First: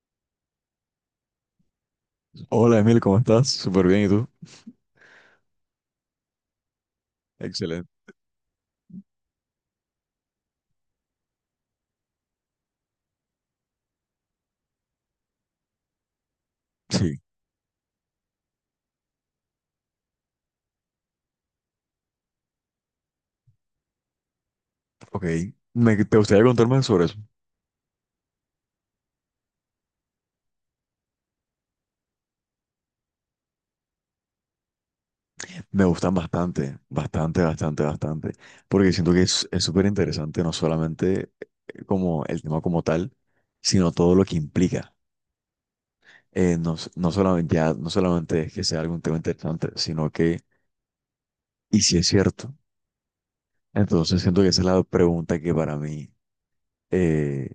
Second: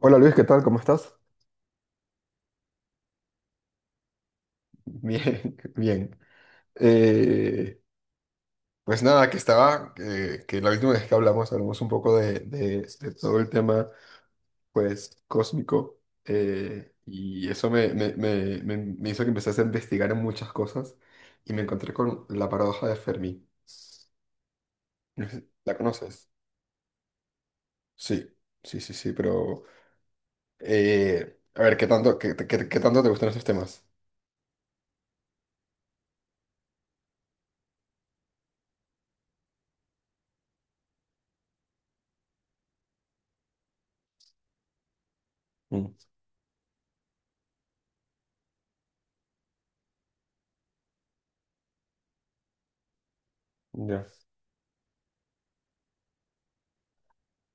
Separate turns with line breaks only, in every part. Hola Luis, ¿qué tal? ¿Cómo estás?
Hola Emil, ¿cómo estás? Súper bien, ¿y tú?
Bien, bien. Eh,
Excelente.
pues nada, que estaba, que la última vez que hablamos, hablamos un poco de, de todo el tema, pues, cósmico,
Sí,
y eso me hizo que empezase a investigar en muchas cosas, y me encontré con la paradoja de Fermi.
ok.
No sé, ¿la
¿Te
conoces?
gustaría contarme sobre eso?
Sí, sí, sí, sí, pero, eh, a ver, ¿qué tanto, qué tanto te gustan esos temas?
Me gustan bastante, bastante, bastante, bastante, porque siento que es súper interesante no solamente como el tema como tal, sino todo lo que implica.
Mm,
No, no solamente, ya, no solamente es que sea algún tema interesante, sino que, y si es cierto,
ya.
entonces siento que esa es la pregunta que para mí eh,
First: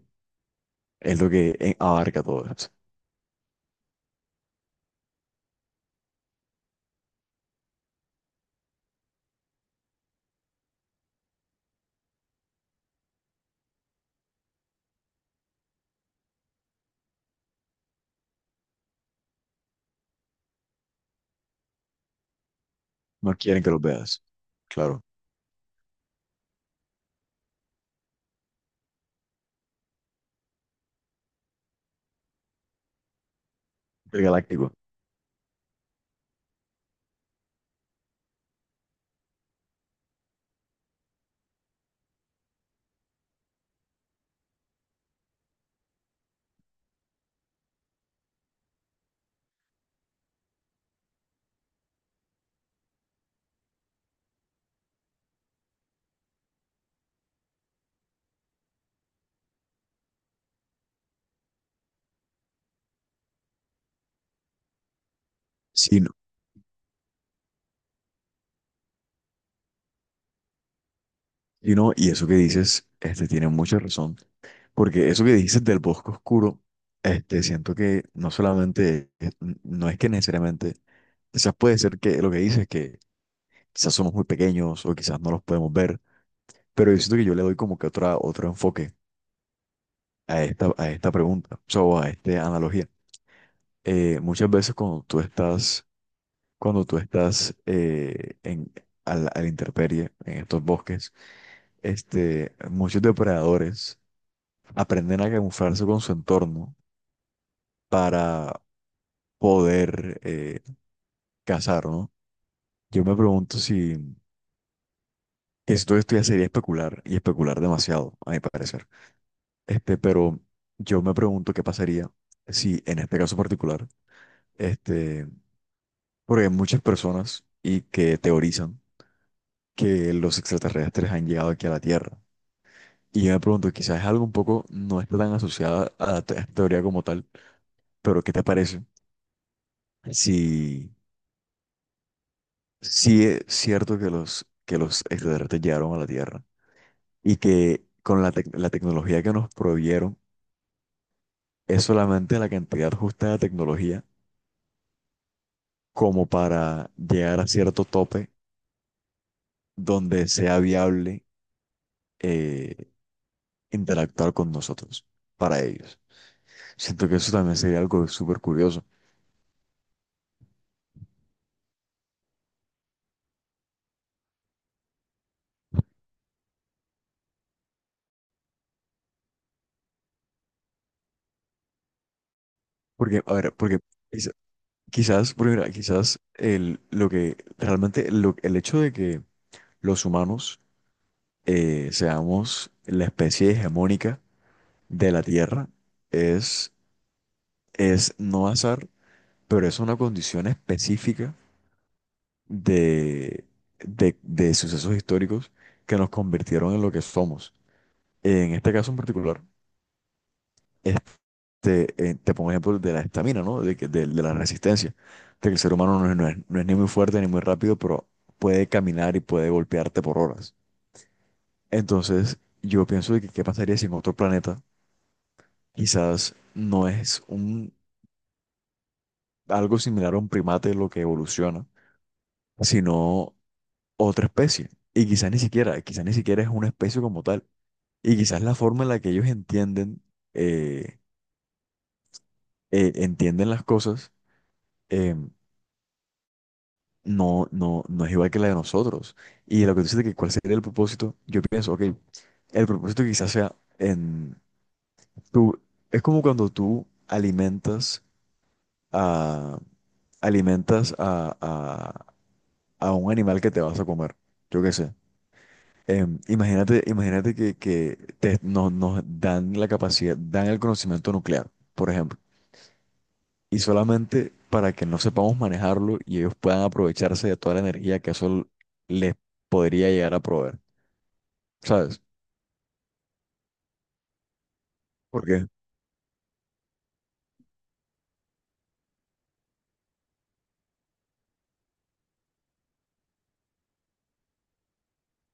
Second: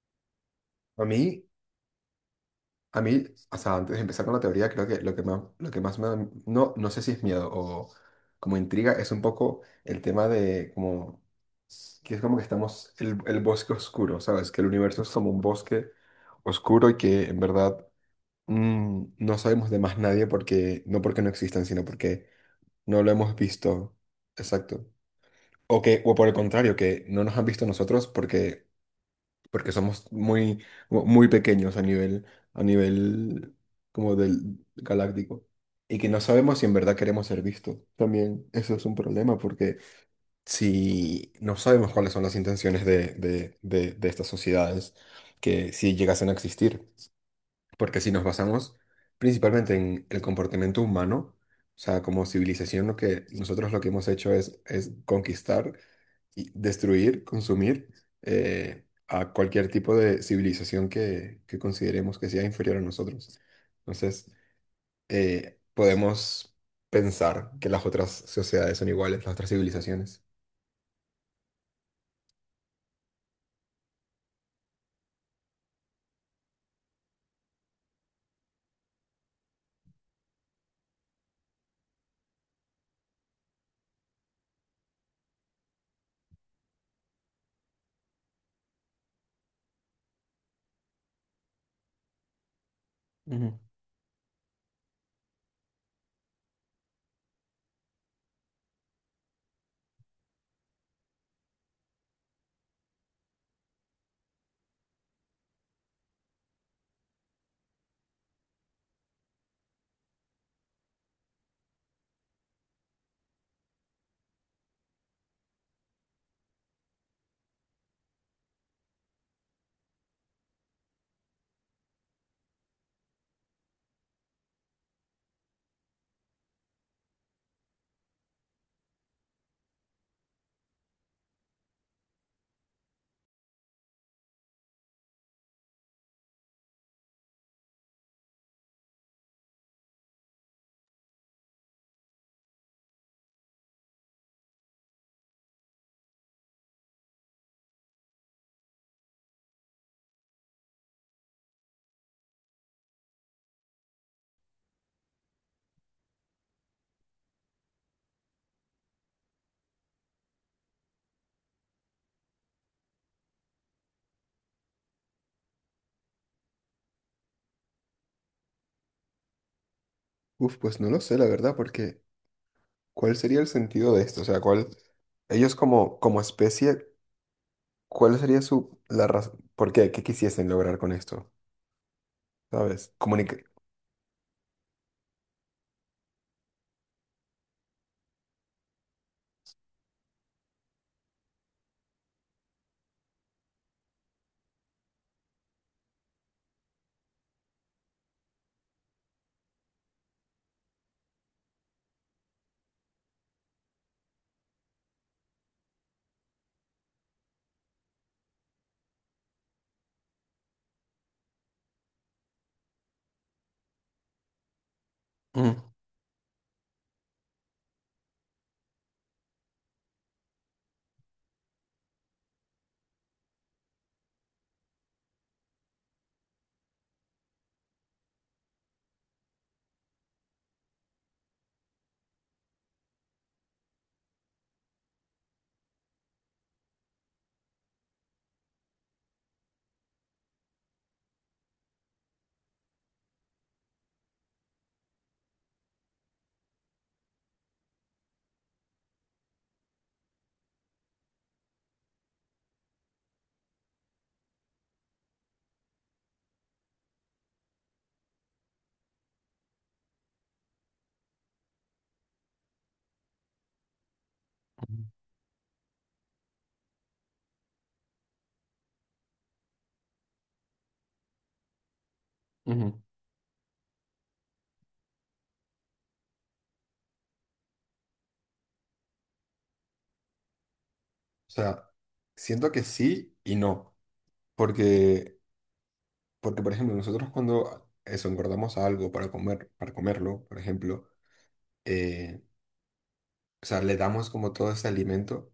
A
es lo
mí...
que abarca todo eso.
A mí, o sea, antes de empezar con la teoría, creo que lo que más me da, no, no sé si es miedo o como intriga, es un poco el tema de como, que es como que estamos, el bosque oscuro, ¿sabes? Que el universo es como un bosque oscuro y que en verdad no sabemos de más nadie porque, no porque no existan, sino porque no lo
No
hemos
quieren que lo
visto.
veas,
Exacto.
claro.
O que, o por el contrario, que no nos han visto nosotros porque porque somos muy, muy pequeños a nivel como
El
del
galáctico.
galáctico. Y que no sabemos si en verdad queremos ser vistos. También eso es un problema, porque si no sabemos cuáles son las intenciones de estas sociedades, que si llegasen a existir. Porque si nos basamos principalmente en el comportamiento humano, o sea, como civilización, lo que nosotros lo que hemos hecho es conquistar y destruir, consumir a cualquier tipo de civilización que consideremos que sea inferior a nosotros. Entonces,
Sí.
podemos pensar que las otras sociedades son iguales, las otras civilizaciones.
Y no, y eso que dices, este, tiene mucha razón, porque eso que dices del bosque oscuro, este, siento que no solamente, no es que necesariamente, quizás puede ser que lo que dices, que quizás somos muy pequeños o quizás no los podemos ver, pero yo siento que yo le doy como que otra, otro enfoque a esta pregunta, o sea, o a esta analogía.
Ujú.
Muchas veces cuando tú estás en, a la intemperie, en estos bosques, este, muchos depredadores aprenden a camuflarse con su entorno para poder cazar, ¿no? Yo me pregunto si todo esto de estudiar sería especular y especular demasiado, a mi parecer. Este, pero yo me pregunto qué pasaría si en este caso particular, este, porque hay muchas personas y que teorizan que los extraterrestres han llegado aquí a la Tierra. Y yo me pregunto, quizás es algo un poco, no está tan asociada a la teoría como tal, pero ¿qué te parece si sí es cierto que los extraterrestres llegaron a la Tierra y que con la tecnología que nos proveyeron es solamente la cantidad justa de tecnología como para llegar a cierto tope donde sea viable eh, interactuar con nosotros para ellos? Siento que eso también sería algo súper curioso.
Uf, pues no lo sé, la verdad, porque ¿cuál sería el sentido de esto? O sea, ¿cuál, ellos como, como especie, cuál sería su, la razón, por qué, qué quisiesen lograr con esto? ¿Sabes?
Porque, a
Comunicar.
ver, porque quizá- quizás, porque mira, quizás lo que realmente el hecho de que los humanos seamos la especie hegemónica de la Tierra es, es no azar, pero es una condición específica de, de sucesos históricos que nos convirtieron en lo que somos. En este caso en particular, este, te pongo ejemplo de la estamina, ¿no? De la resistencia, de que
Ujú,
el ser humano no es ni muy fuerte ni muy rápido, pero puede caminar y puede golpearte por horas. Entonces, yo pienso de que qué pasaría si en otro planeta quizás no es un, algo similar a un primate lo que evoluciona, sino otra especie. Y quizás ni siquiera es una especie como tal. Y quizás la forma en la que ellos eh, entienden las cosas, eh, no, no es igual que la de nosotros. Y lo que tú dices de que cuál sería el propósito, yo pienso, ok, el propósito quizás sea en tú, es como cuando tú alimentas a, alimentas a un animal que te vas a comer. Yo qué
ujú,
sé. Imagínate que nos dan la capacidad, dan el conocimiento nuclear, por ejemplo,
ujú. O
y solamente para que no sepamos manejarlo y ellos puedan aprovecharse de toda la energía que eso les podría llegar a proveer,
sea,
¿sabes?
siento que sí y no. Porque,
Porque,
porque, por ejemplo, nosotros cuando eso, engordamos algo para comer, para comerlo, por ejemplo, eh, o sea, le damos como todo ese alimento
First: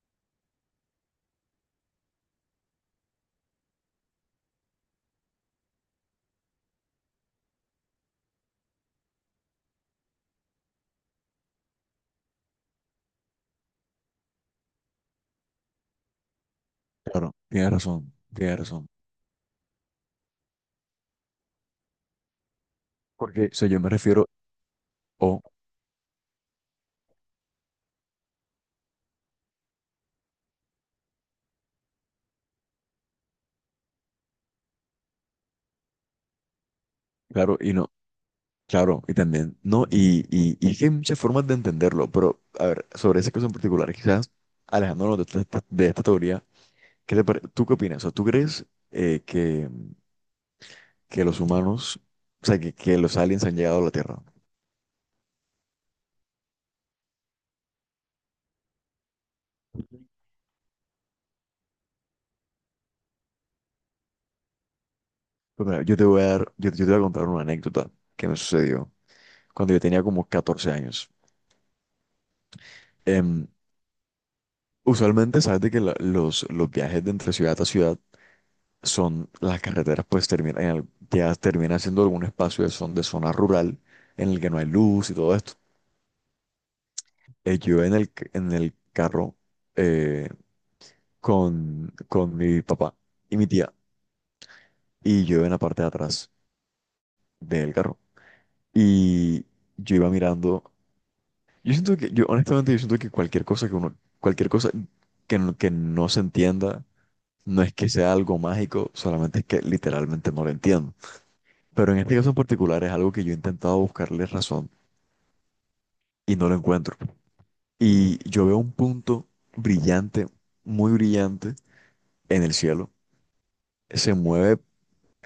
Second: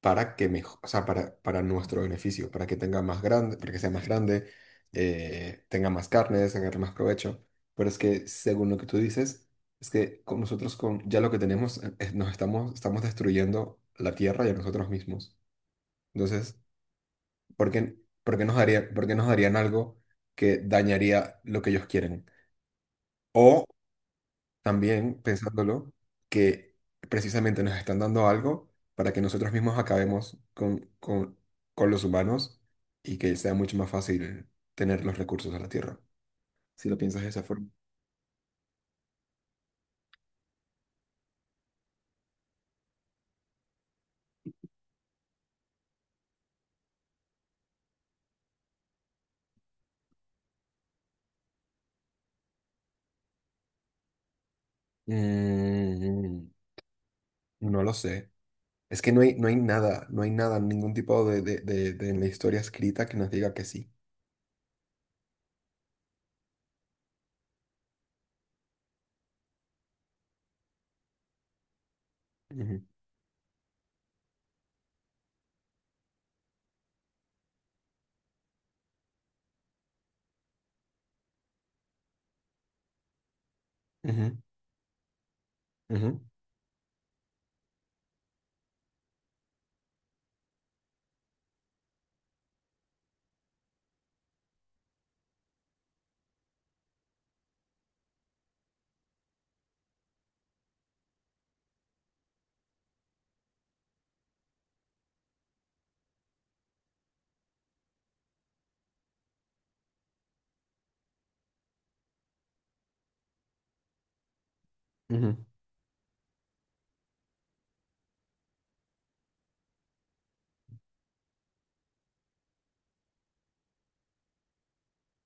para que mejor, o sea, para nuestro beneficio, para que tenga más grande, para que sea más grande, tenga más carne, sacarle más provecho. Pero es que, según lo que tú dices, es que con nosotros con ya lo que tenemos, nos estamos, estamos destruyendo la tierra y a nosotros mismos. Entonces,
claro,
¿por
tienes
qué,
razón,
por qué nos
tienes razón.
daría, por qué nos darían algo que dañaría lo que ellos quieren?
Porque, o
O
sea, yo me refiero,
también,
o,
pensándolo, que precisamente nos están dando algo para que nosotros mismos acabemos con los humanos y que sea mucho más fácil tener los recursos de la Tierra, si lo piensas de esa
claro,
forma.
y no. Claro, y también, no, y es que hay muchas formas de entenderlo, pero a ver, sobre ese caso en particular, quizás alejándonos de esta, teoría, ¿tú qué opinas? O sea, ¿tú crees eh, que, que los humanos, o sea, que los aliens han llegado a la Tierra?
Mm, no lo sé. Es que no hay, no hay nada, no hay nada, ningún tipo de, de en la historia escrita que nos diga que sí.
Pues mira, yo te voy a contar una anécdota que me sucedió cuando yo tenía como 14 años.
Ujú,
Em, Usualmente, sabes de que los viajes de entre ciudad a ciudad son las carreteras, pues termina, ya termina siendo algún espacio de zona rural en
ujú,
el que no hay luz y todo esto.
ujú,
Yo en el carro eh, con mi papá y mi tía, y yo en la parte de atrás del carro. Y yo iba mirando. Yo siento que, yo honestamente, yo siento que cualquier cosa que no se entienda, no es que sea algo mágico, solamente es que literalmente no lo entiendo. Pero en este caso en particular es algo que yo he intentado buscarle razón
ujú,
y no lo encuentro. Y yo veo un punto brillante, muy brillante, en el cielo. Se mueve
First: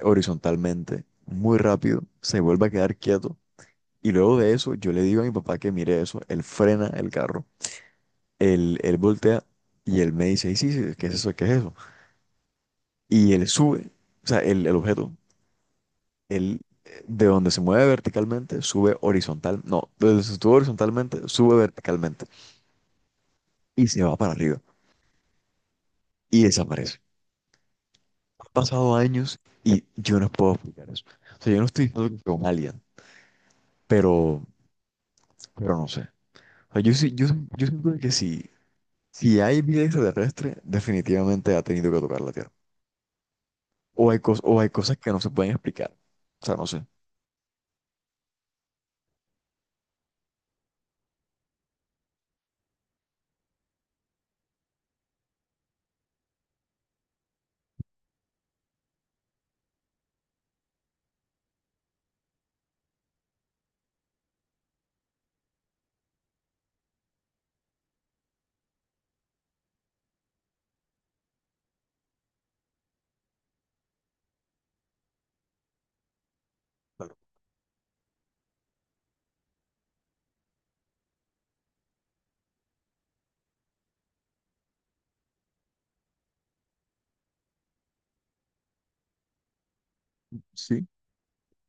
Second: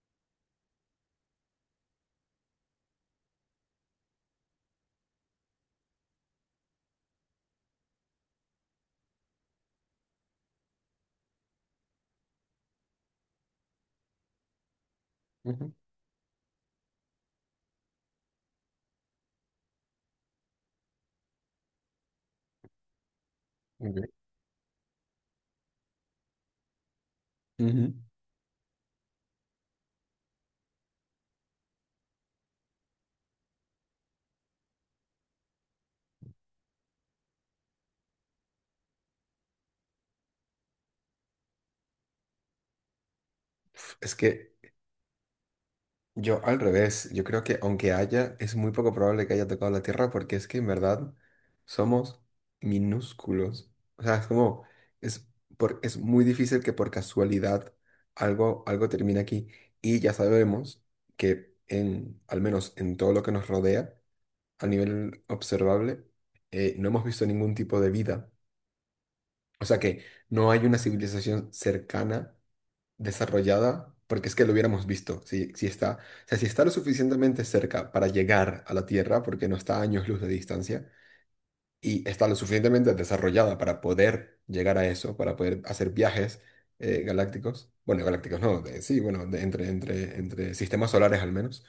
horizontalmente, muy rápido, se vuelve a quedar quieto. Y luego de eso, yo le digo a mi papá que mire eso. Él frena el carro, él voltea y él me dice: "Ey, sí, sí, ¿qué es eso? ¿Qué es eso?" Y él sube, o sea, el objeto,
ujú.
él de donde se mueve verticalmente, sube horizontal. No, de donde se estuvo horizontalmente, sube verticalmente y se
Ok.
va para arriba y desaparece.
Ujú.
Pasado años y yo no puedo explicar eso. O sea, yo no estoy diciendo que sea un alien, pero, pero, no sé. O sea, yo siento que si hay vida extraterrestre, definitivamente ha tenido que tocar la Tierra. O
Es
hay, cos-
que
o hay cosas que no se pueden explicar.
yo
O sea,
al
no sé.
revés, yo creo que aunque haya, es muy poco probable que haya tocado la Tierra porque es que en verdad somos minúsculos. O sea, es como, es, por, es muy difícil que por casualidad algo, algo termine aquí. Y ya sabemos que en, al menos en todo lo que nos rodea, a nivel observable, no hemos visto ningún tipo de vida. O sea que no hay una civilización cercana desarrollada, porque es que lo hubiéramos visto, si, si está, o sea, si está lo
Claro.
suficientemente cerca para llegar a la Tierra, porque no está a años luz de distancia, y está lo suficientemente desarrollada para poder llegar a eso, para poder hacer viajes galácticos, bueno, galácticos no, de- sí, bueno, de- entre, entre, entre
Sí,
sistemas solares al menos,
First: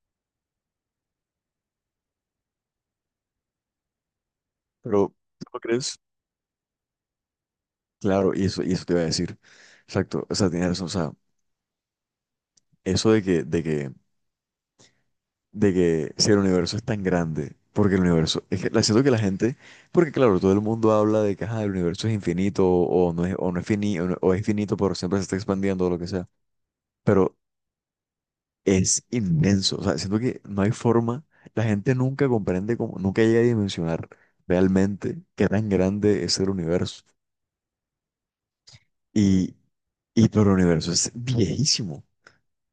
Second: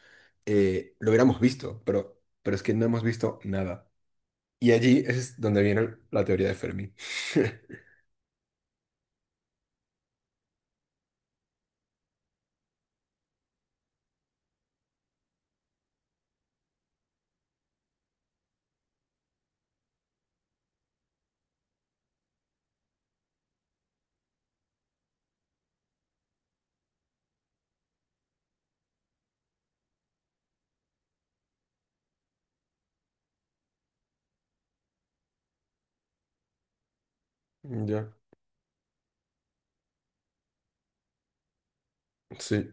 lo hubiéramos visto, pero es que no hemos visto nada. Y allí
pero
es
¿tú ¿no
donde viene
crees?
la teoría de Fermi.
Claro, y eso, te iba a decir. Exacto. O sea, tienes razón. O sea, eso de que si el universo es tan grande, porque el universo, es que la siento que la gente, porque claro, todo el mundo habla de que ajá, el universo es infinito o no es finito, o, no- o es finito, pero siempre se está expandiendo o lo que sea, pero es inmenso, o sea, siento que no hay forma, la gente nunca comprende cómo, nunca llega a dimensionar realmente qué tan grande es el universo.
Ya,
Y, y pero el universo es viejísimo
sí,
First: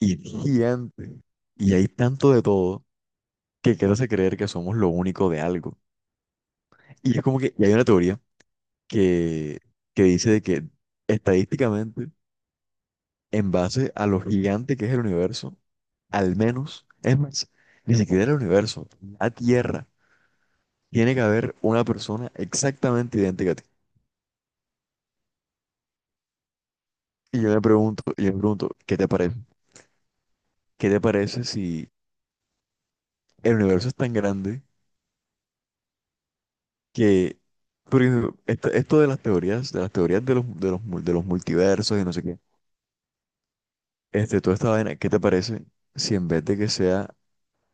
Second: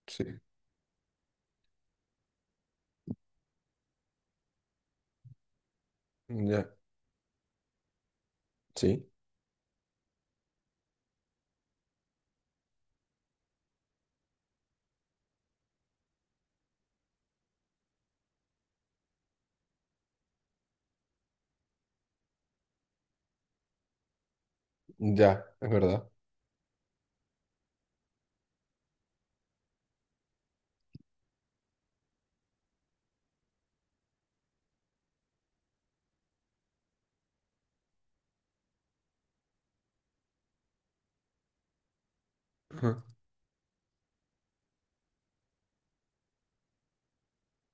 y
sí,
gigante y hay tanto de todo que quieres creer que somos lo único de algo.
ya,
Y es como que, y hay una teoría
sí,
que, que dice de que estadísticamente, en base a lo gigante que es el universo, al menos, es más, ni siquiera el universo, la Tierra, tiene que haber una persona exactamente idéntica a ti.
ya, es verdad.
Y yo me pregunto, ¿qué te parece? ¿Qué te parece si el universo es tan grande que, por ejemplo, esto de las teorías, de los multiversos y no sé qué,
Ajá.
este, toda esta vaina, ¿qué te parece si en vez de que sea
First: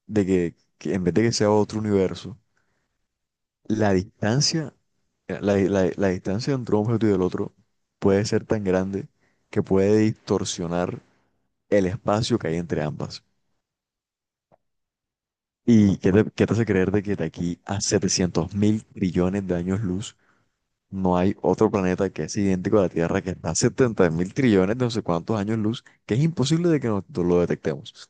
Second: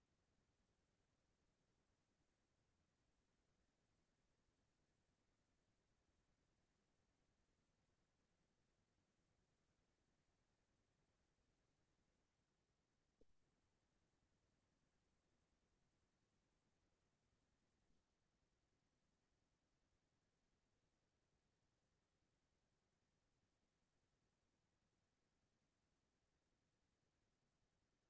de que en vez de que sea otro universo, la distancia, la distancia entre un objeto y el otro puede ser tan grande que puede distorsionar el espacio que hay entre ambas? ¿Y qué te hace creer de que de aquí a 700 mil trillones de años luz no hay otro planeta que es idéntico a la Tierra que está a 70 mil trillones de no sé cuántos años luz, que es imposible de que nosotros lo detectemos,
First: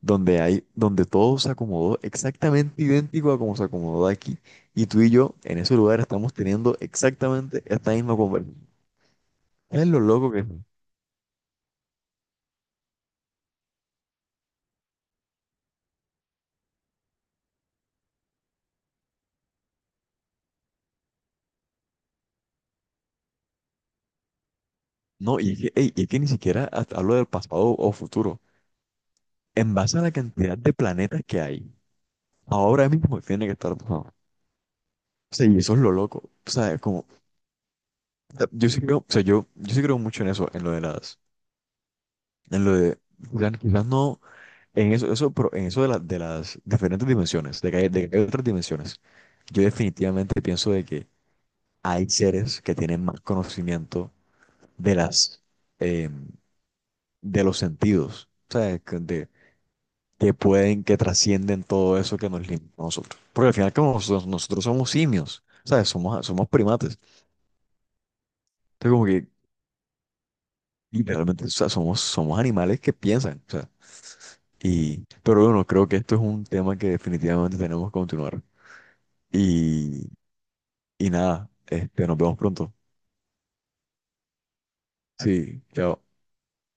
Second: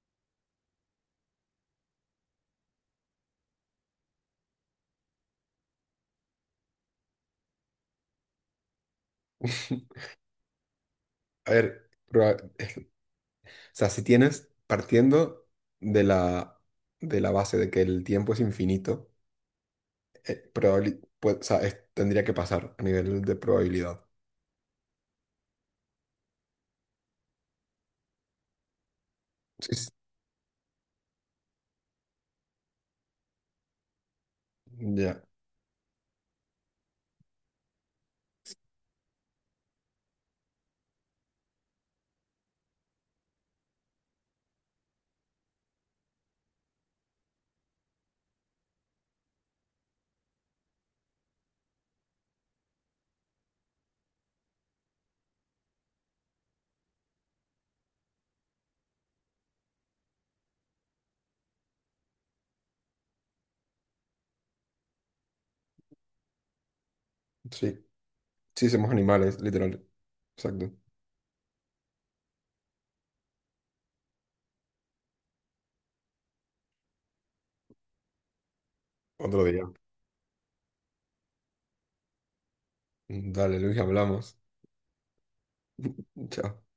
donde todo se acomodó exactamente idéntico a como se acomodó aquí? Y tú y yo en ese lugar estamos teniendo exactamente esta misma conversación. Es lo loco que es.
A ver, o sea, si tienes, partiendo de la, de la base de que el tiempo es infinito, pues, o sea, es- tendría que pasar a nivel de probabilidad.
No, y es que ni siquiera hasta hablo del pasado o futuro. En
Sí, sí,
base a la cantidad de planetas que hay, ahora mismo tiene que estar pasando.
ya,
O sea, y eso es lo loco. O sea, es como, o sea, yo sí creo, o sea, yo sí creo mucho en eso, en lo de las, en lo de, quizás no. En eso, pero en eso de las diferentes dimensiones, de que hay otras dimensiones, yo definitivamente pienso de que hay seres que tienen más conocimiento de las, eh, de los sentidos, o sea, que trascienden todo eso que nos limita a nosotros. Porque al final como nosotros somos simios, ¿sabes? Somos primates.
sí. Sí, somos
Entonces como que
animales, literal. Exacto.
literalmente, o sea, somos animales que piensan, o sea, y, pero bueno, creo que esto es un tema que definitivamente tenemos que continuar.
Otro día.
Y Y nada, este, nos vemos pronto.
Dale, Luis, hablamos.
Sí, chao.
Chao.